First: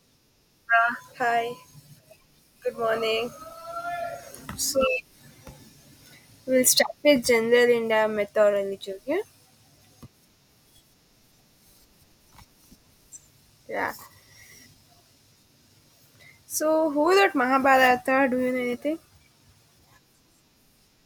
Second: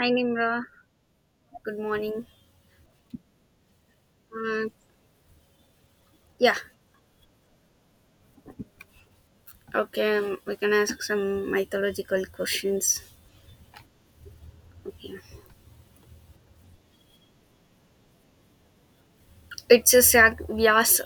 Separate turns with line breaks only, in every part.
Hi Nimra,
Hi,
good morning.
good morning.
Uh,
So,
yeah,
we'll start with general India mythology, okay?
okay, we can ask some mythological questions.
Yeah.
Okay,
So, who wrote Mahabharata? Do you know anything?
it's a Sag Vyasa,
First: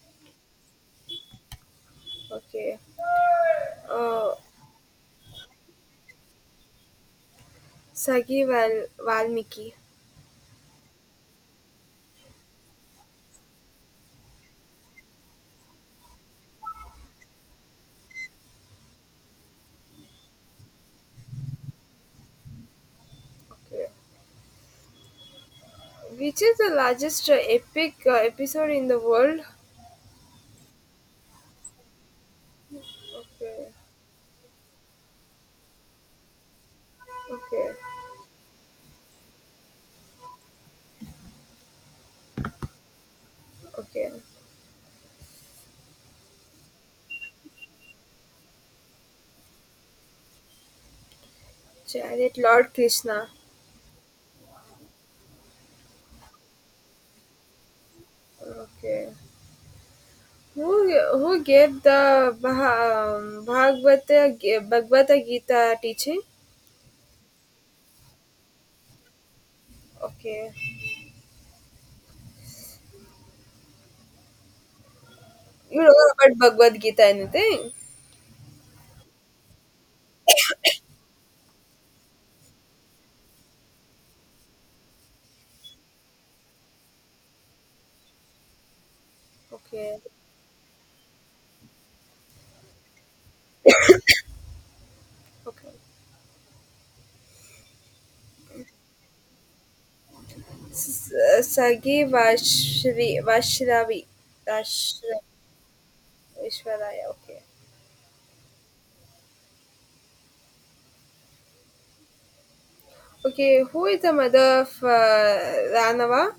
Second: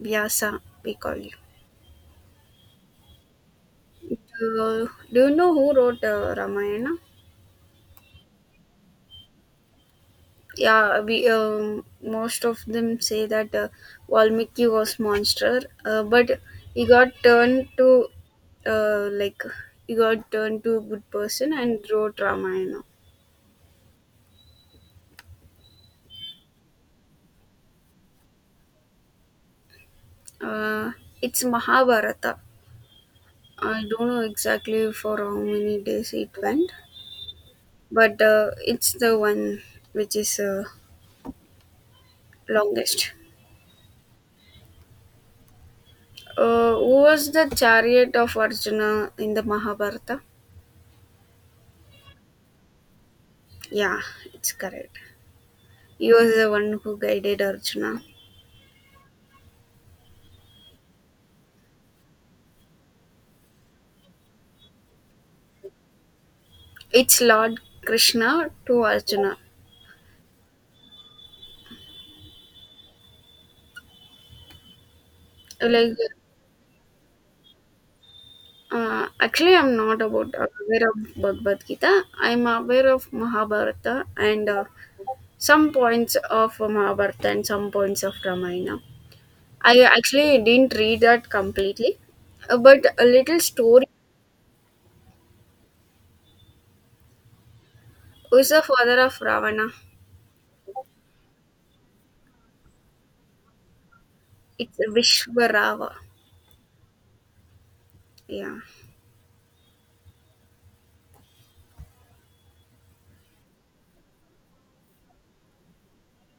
Vyasa we call you.
Okay. Uh,
Do you know who wrote Ramayana?
Sagi Valmiki.
Yeah, we most of them say that Valmiki was monster, but he got turned to uh, like he got turned to a good person and wrote Ramayana.
Okay. Which is the largest epic episode in the world?
Uh, it's Mahabharata.
Okay.
I don't know exactly for how many days it went,
Okay.
but it's the one which is longest.
Okay.
Who was the chariot of Arjuna in the Mahabharata?
Chariot Lord Krishna.
Yeah, it's correct. He was the one who guided Arjuna.
Okay. Who gave the Bhagavata Gita teaching?
It's Lord Krishna to Arjuna.
Okay. You don't
Like,
know about Bhagavad Gita, anything?
actually, I'm not about aware of Bhagavad Gita. I'm aware of Mahabharata and some points of Mahabharata and some points of Ramayana. I
Okay.
actually didn't read that completely, but a little story
Okay.
who's the father of Ravana.
Sagi Vashravi.
It's
Vashra,
Vishwarava.
Vishwaraya. Okay.
Yeah,
Okay. Who is the mother of Ranava?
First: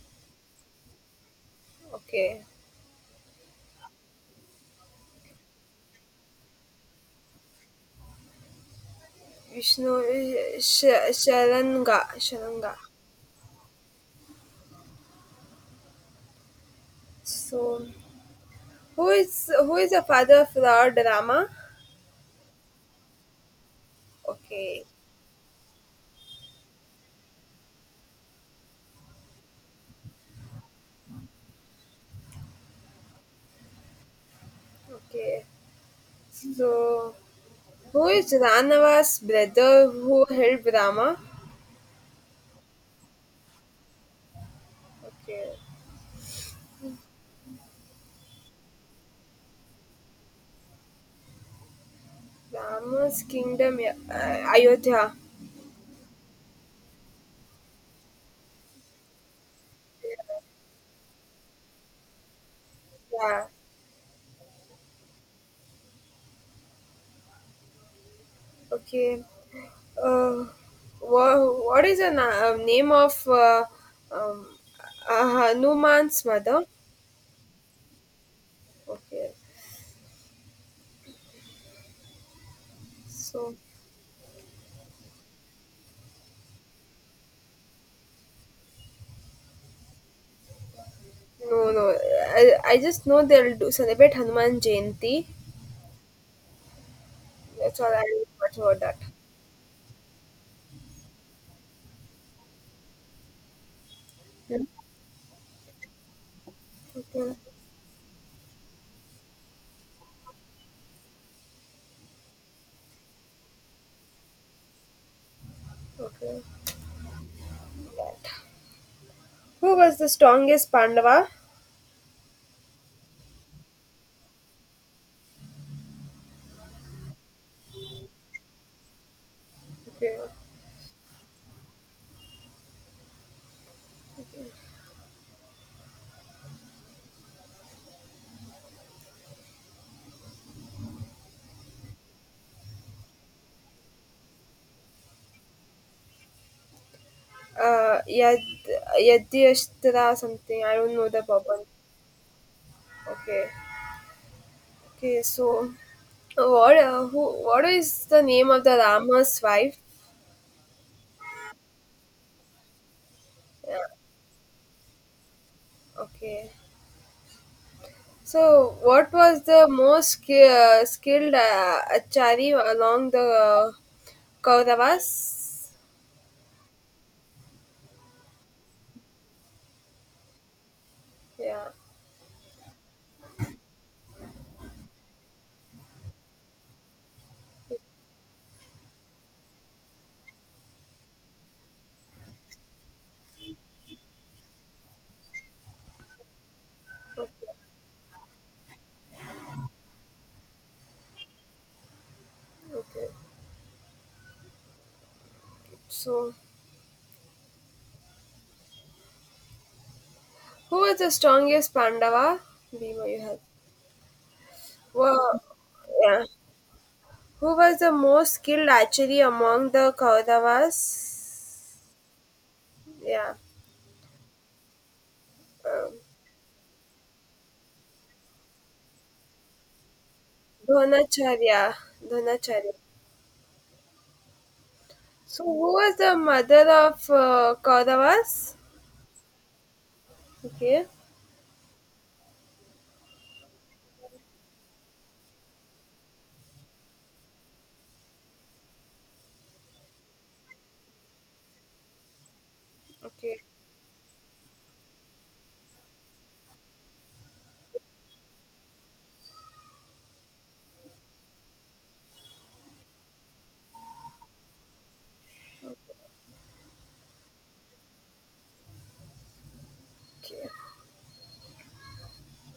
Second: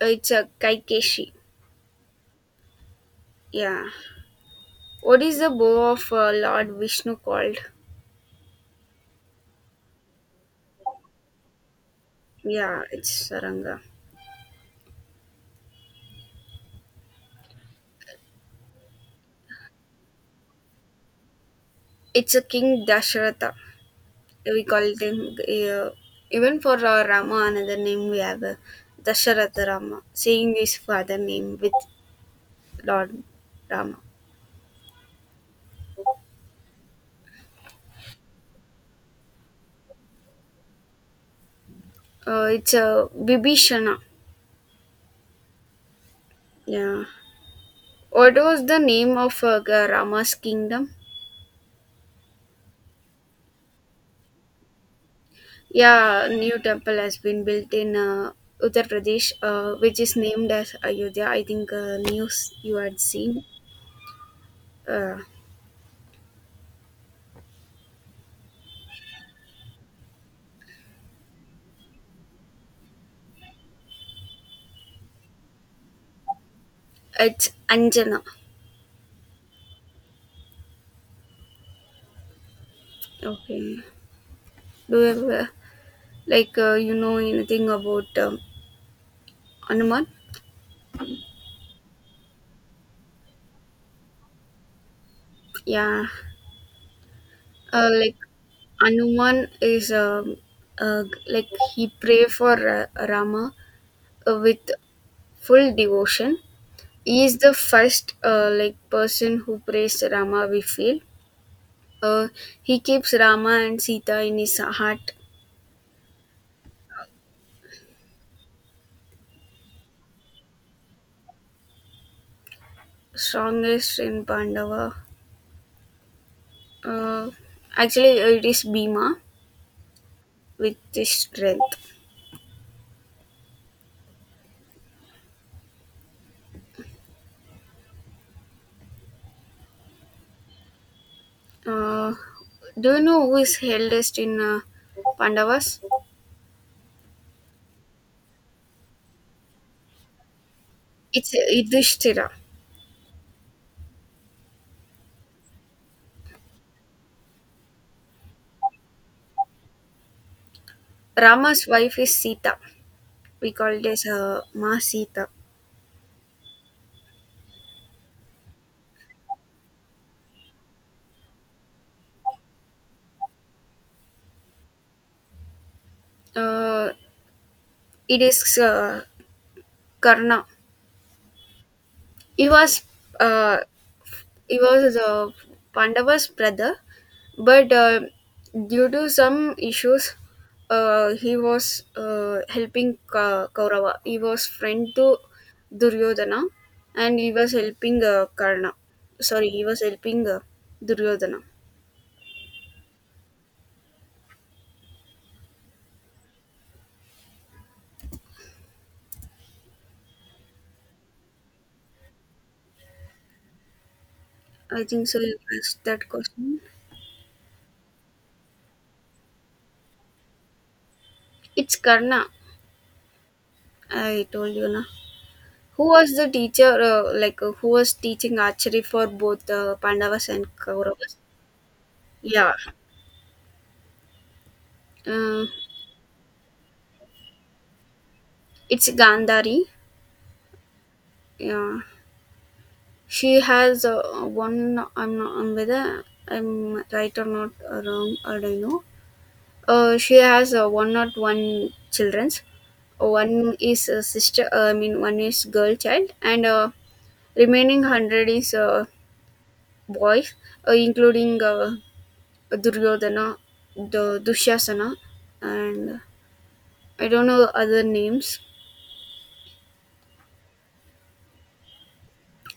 it's a Kaikeshi.
Okay.
Yeah. What is the bow of Lord Vishnu called?
Vishnu Sharanga. Sharanga.
Yeah, it's Saranga.
So, who is the father of Lord Rama?
It's a King Dasharatha. We call
Okay.
it him. Even for Rama, another name we have Dasharatha Rama, saying his father name with Lord Rama.
Okay. So, who is Ranava's brother who helped Rama?
It's a Bibhishana.
Okay,
Yeah. What was the name of Rama's kingdom?
Rama's kingdom, yeah, Ayodhya.
Yeah, new temple has been built in Uttar Pradesh, which is named as Ayodhya. I think news you had seen.
Yeah.
Uh,
Okay. Uh, what is the name of um, Hanuman's mother?
it's Anjana.
Okay. So
Okay. Do you ever, like you know anything about Hanuman?
no, no. I just know they'll do celebrate Hanuman Jayanti.
Yeah.
That's all I
Like
know about that.
Hanuman is like he pray for Rama with
Hmm.
full devotion. He
Okay.
is the first like person who praised Rama. We feel uh, he keeps Rama and Sita in his heart.
Okay. That. Who was the strongest Pandava?
Strongest in Pandava. Uh, Actually, it is Bhima
Okay.
with this strength. Uh, do you know who is eldest in Pandavas?
Uh, Yad, Yadyashtra something. I don't know the
It's
proper.
Yudhishthira.
Okay. Okay, so what is the name of the Rama's wife?
Rama's wife is Sita. We call
Yeah,
it as Ma Sita.
okay. So what was the most skilled achari along the Kauravas?
Uh, it is Karna.
Yeah.
He was uh, he was Pandava's brother, but due to some issues, he was helping Kaurava. He was friend to Duryodhana, and
Okay.
he was helping Karna. Sorry, he was helping Duryodhana.
Okay. So who was the strongest Pandava? Bhima you had.
I think so. You
Well,
asked that
yeah.
question.
Who was the most skilled archery among the
It's
Kauravas?
Karna.
Yeah,
I told you na. Who
um,
was the teacher? Like who was teaching archery for both Pandavas and Kauravas?
Dronacharya.
Yeah.
Dronacharya. So,
Uh,
who was the mother of Kauravas?
It's Gandhari.
Okay,
Yeah. She has one. I'm not, I'm whether I'm right or not wrong. I don't know. She has one not one childrens.
okay,
One is a sister. I mean, one is girl child, and remaining 100 is boys, including Duryodhana, the Dushasana, and I don't know other names.
okay.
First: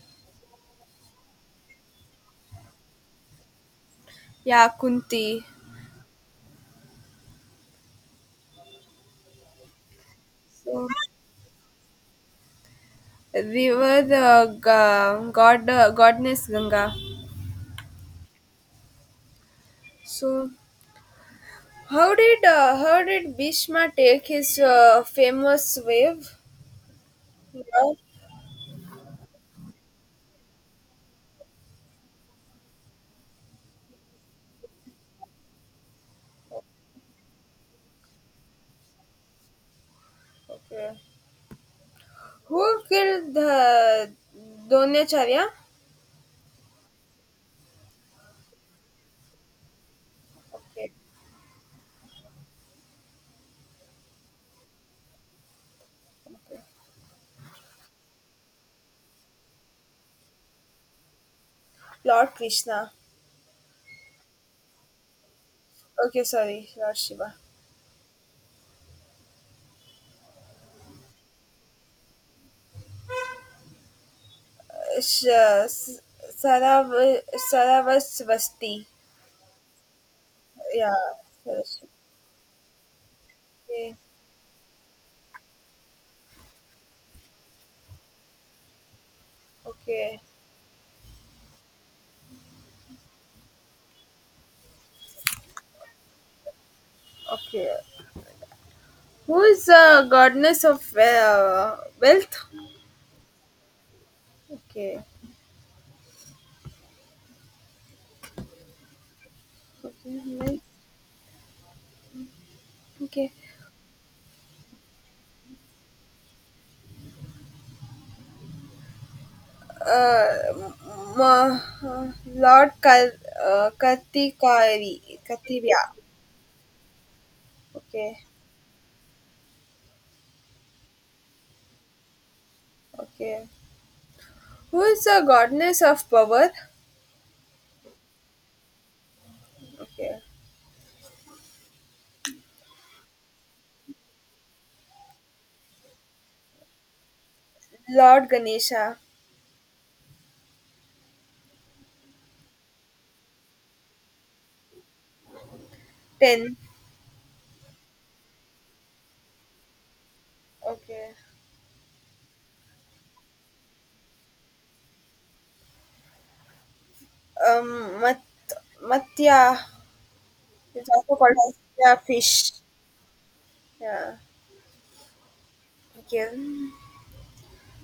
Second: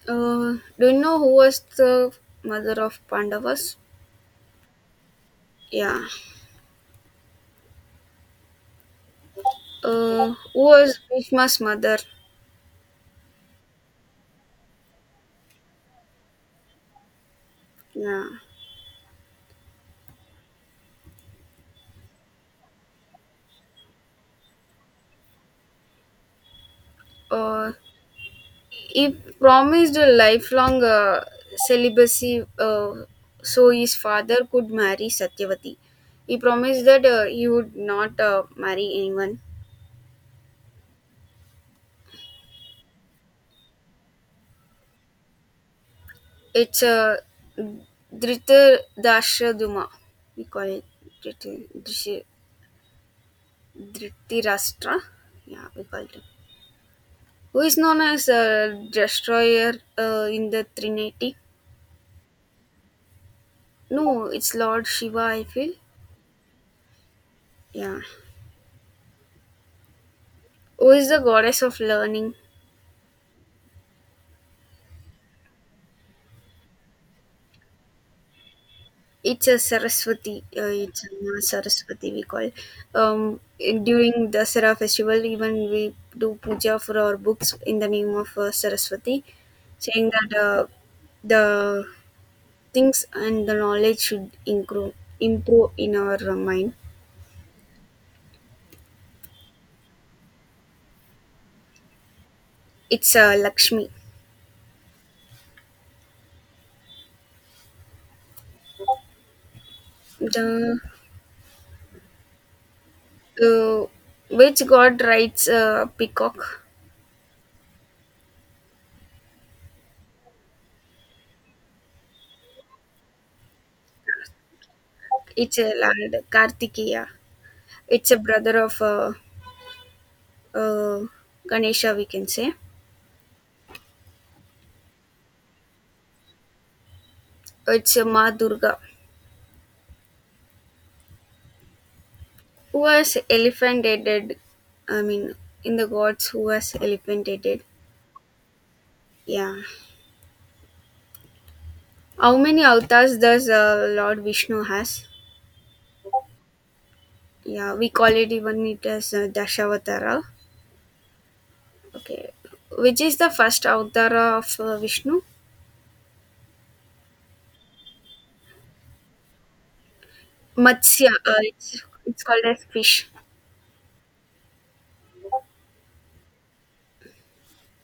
Do you know who was the mother of Pandavas?
Yeah, Kunti.
Yeah. Who
So,
was Bhishma's mother.
we were the goddess Ganga.
Yeah.
So, how did Bhishma take his famous wave?
Uh,
Yeah.
he promised a lifelong celibacy, so his father could marry Satyavati. He promised that he would not marry anyone.
Okay. Who killed the Dronacharya?
It's a Dhritarashtra. We call it
Okay,
Dhriti- Dhrishi- Dhritarashtra. Yeah, we call it. Who is known as Destroyer in the Trinity?
Lord Krishna.
No, it's Lord Shiva, I feel.
Okay, sorry, Lord Shiva.
Yeah. Who is the goddess of learning?
Sh- S- Sarav- Saravasvasti.
It's a Saraswati.
Yeah.
It's a Ma
Saraswati.
Saraswati we call.
Okay.
During the Sara festival, even we do puja for our books in the name of Saraswati, saying
Okay.
that the things and the knowledge should improve in our mind.
Okay. Who is the goddess of wealth?
It's Lakshmi.
Okay. Okay. Nice.
The
Okay.
uh, which god rides a peacock?
Uh, m- Lord Kartikari.
It's a
Kartirya.
lad Kartikeya. It's a
Okay.
brother of uh, Ganesha, we can say.
Okay. Who is the goddess of power?
It's a Ma Durga,
Okay.
who was elephantated. I mean, in the gods, who was elephantated.
Lord Ganesha.
Yeah. How many avatars does Lord Vishnu has?
10.
Yeah, we call it even it as Dashavatara.
Okay.
Okay. Which is the first avatar of Vishnu?
Um, Mat- Matya is
Matsya.
also
Uh,
called as,
it's,
yeah,
it's called
fish.
as fish.
Yeah. Okay.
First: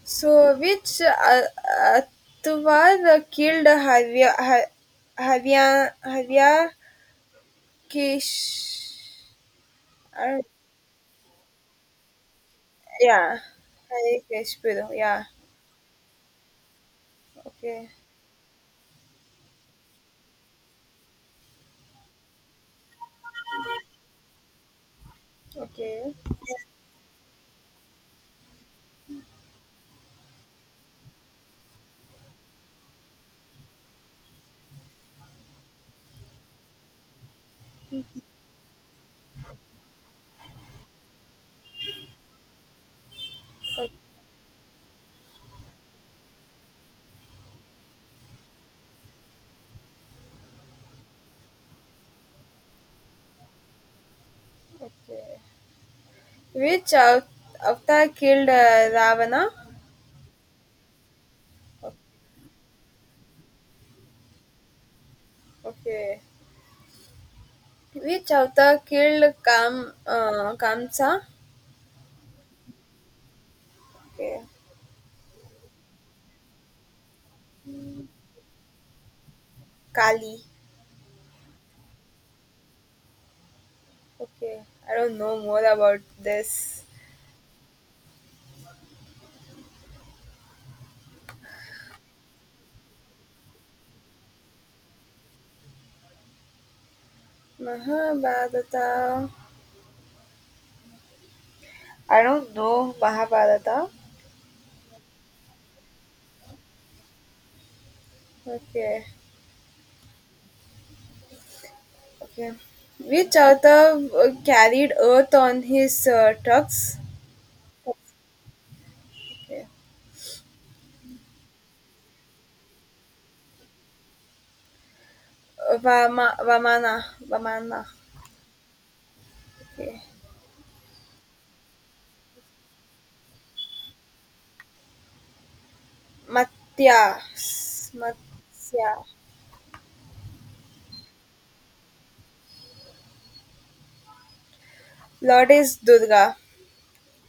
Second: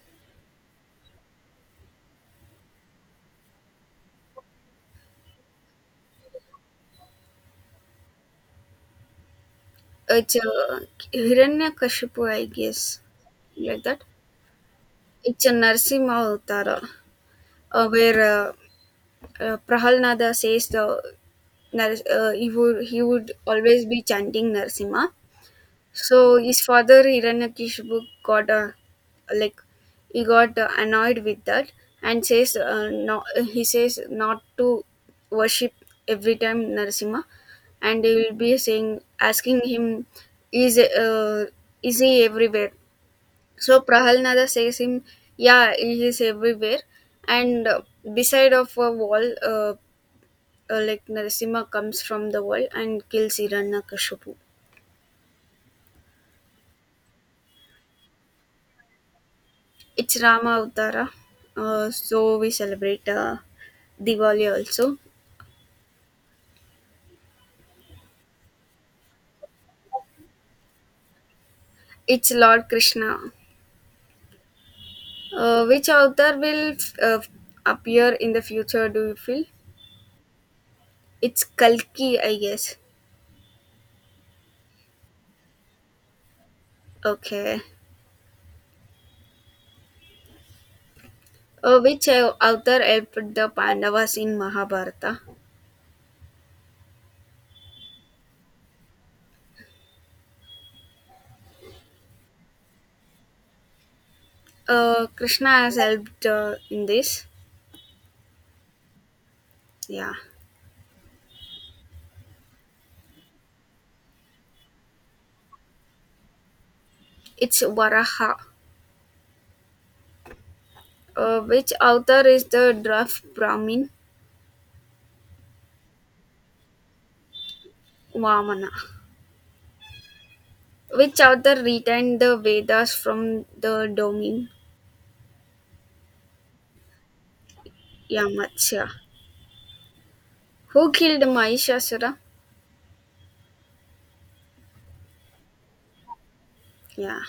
So, which Atvar killed Havya Kish? I
It's
don't-
Hiranyakashipu, I guess.
Yeah.
Like that.
Havya Kish, yeah.
It's a Narsimha Avatara.
Okay.
Where Prahalnada says he would always be chanting Narsimha.
Okay.
So his father Hiranyakishipu got a like he got annoyed with that and says no, he says not to worship every time Narasimha, and he will be saying asking him is uh, is he everywhere. So
Okay.
Prahalnada says him yeah, he is everywhere, and beside of a wall, like Narasimha comes from the world and kills Hiranyakashipu.
Okay. Which avatar killed Ravana?
It's Rama Avtara, so we celebrate Diwali also.
Okay. Which avatar killed Kamsa?
It's Lord Krishna.
Okay.
Which avatar will uh, appear in the future? Do you feel?
Kali.
It's Kalki, I guess.
Okay. I don't know more about this.
Okay. Which avatar helped the Pandavas in Mahabharata?
Mahabharata. I don't know Mahabharata.
Krishna has helped in this.
Okay.
Yeah.
Okay. Which avatar carried earth on his trucks?
It's Varaha.
Okay.
Which author is the Draft Brahmin
Vamana. Vamana.
Vamana?
Okay.
Which author retained the Vedas from the domain Yamatsya?
Matsya,
Who killed Mahishasura?
Goddess Durga,
Yeah.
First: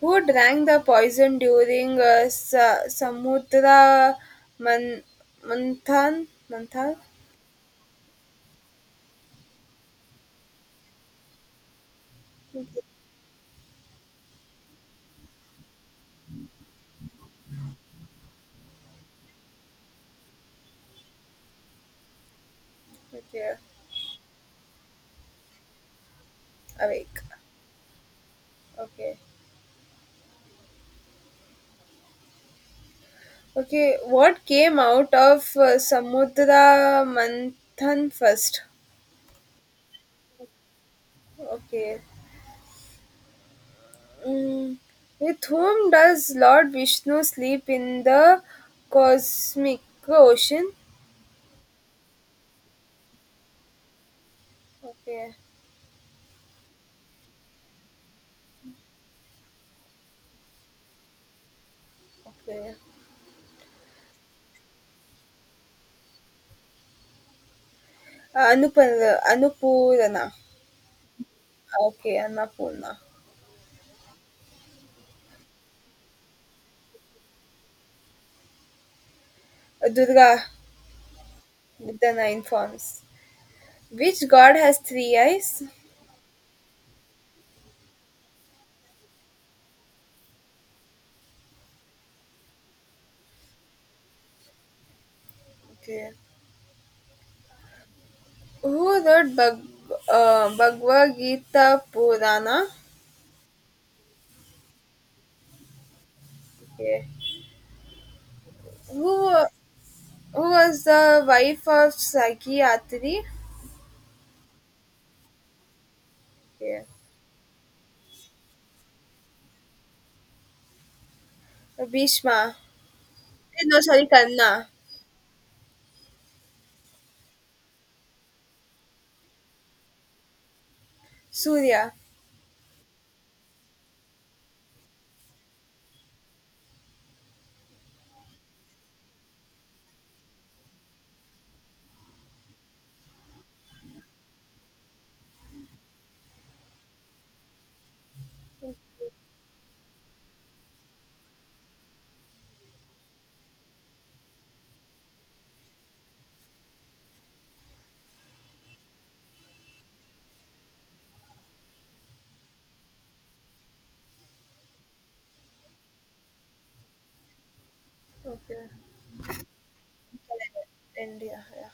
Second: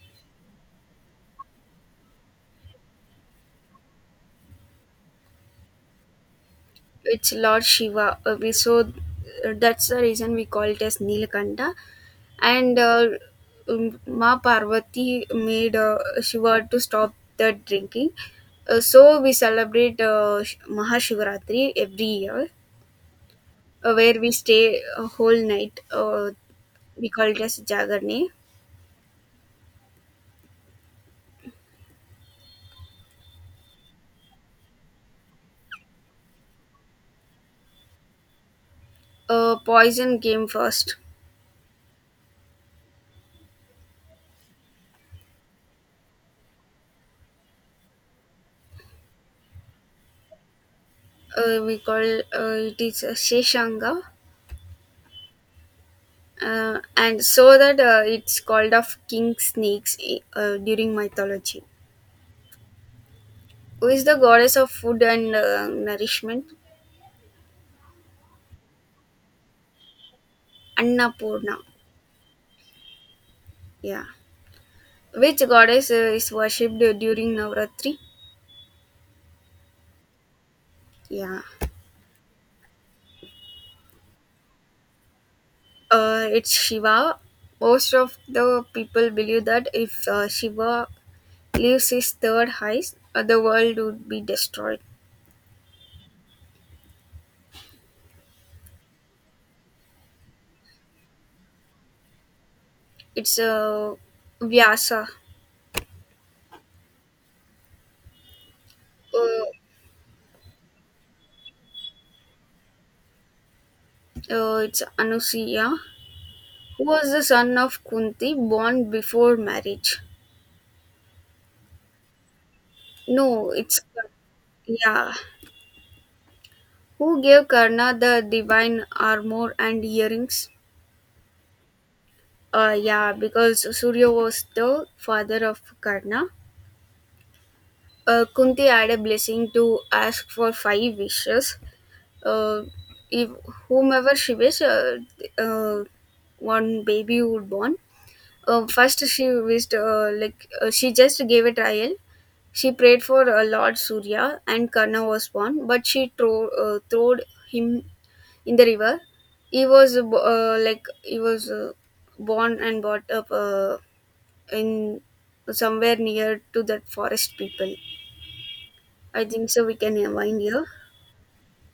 who drank the poison during Samudra Man- Manthan, Manthan.
Which Lord Shiva? We so that's the reason we call it as Nilkanta. And Ma Parvati made Shiva to stop the drinking. So we celebrate Mahashivratri every year,
Okay,
where we stay a whole night. We
awake,
call it as Jagarni.
okay, okay. What came out of Samudra Manthan first?
Poison came first.
Okay. Mm. With whom does Lord Vishnu sleep in the cosmic ocean?
We call it is a Sheshanga.
Okay,
And so that it's called of king snakes, during mythology.
okay.
Who is the goddess of food and nourishment?
Anupar Anupurna.
Annapurna.
Okay, Annapurna.
Yeah. Which goddess is worshipped during Navratri?
Durga,
Yeah.
then informs. Which god has three eyes?
It's Shiva. Most of the people believe that if Shiva leaves his third heist, the world would be destroyed.
Okay. Who wrote Bhagavad Gita Purana?
It's Vyasa.
Okay. Who,
Uh,
who was the wife of Sakyatri?
it's Anusuya, who
Okay.
was the son of Kunti, born before marriage.
Bhishma.
No, it's
No, sorry, Karna.
yeah. Who gave Karna the divine armor and earrings?
Surya.
Yeah, because Surya was the father of Karna. Kunti had a blessing to ask for five wishes, uh, if whomever she wished, uh, one baby would born. First, she wished she just gave a trial. She prayed for Lord Surya, and Karna was born. But she throwed him in the river. He was born and brought up in somewhere near to that forest people.
Okay.
I think so. We can wind here.
India, yeah.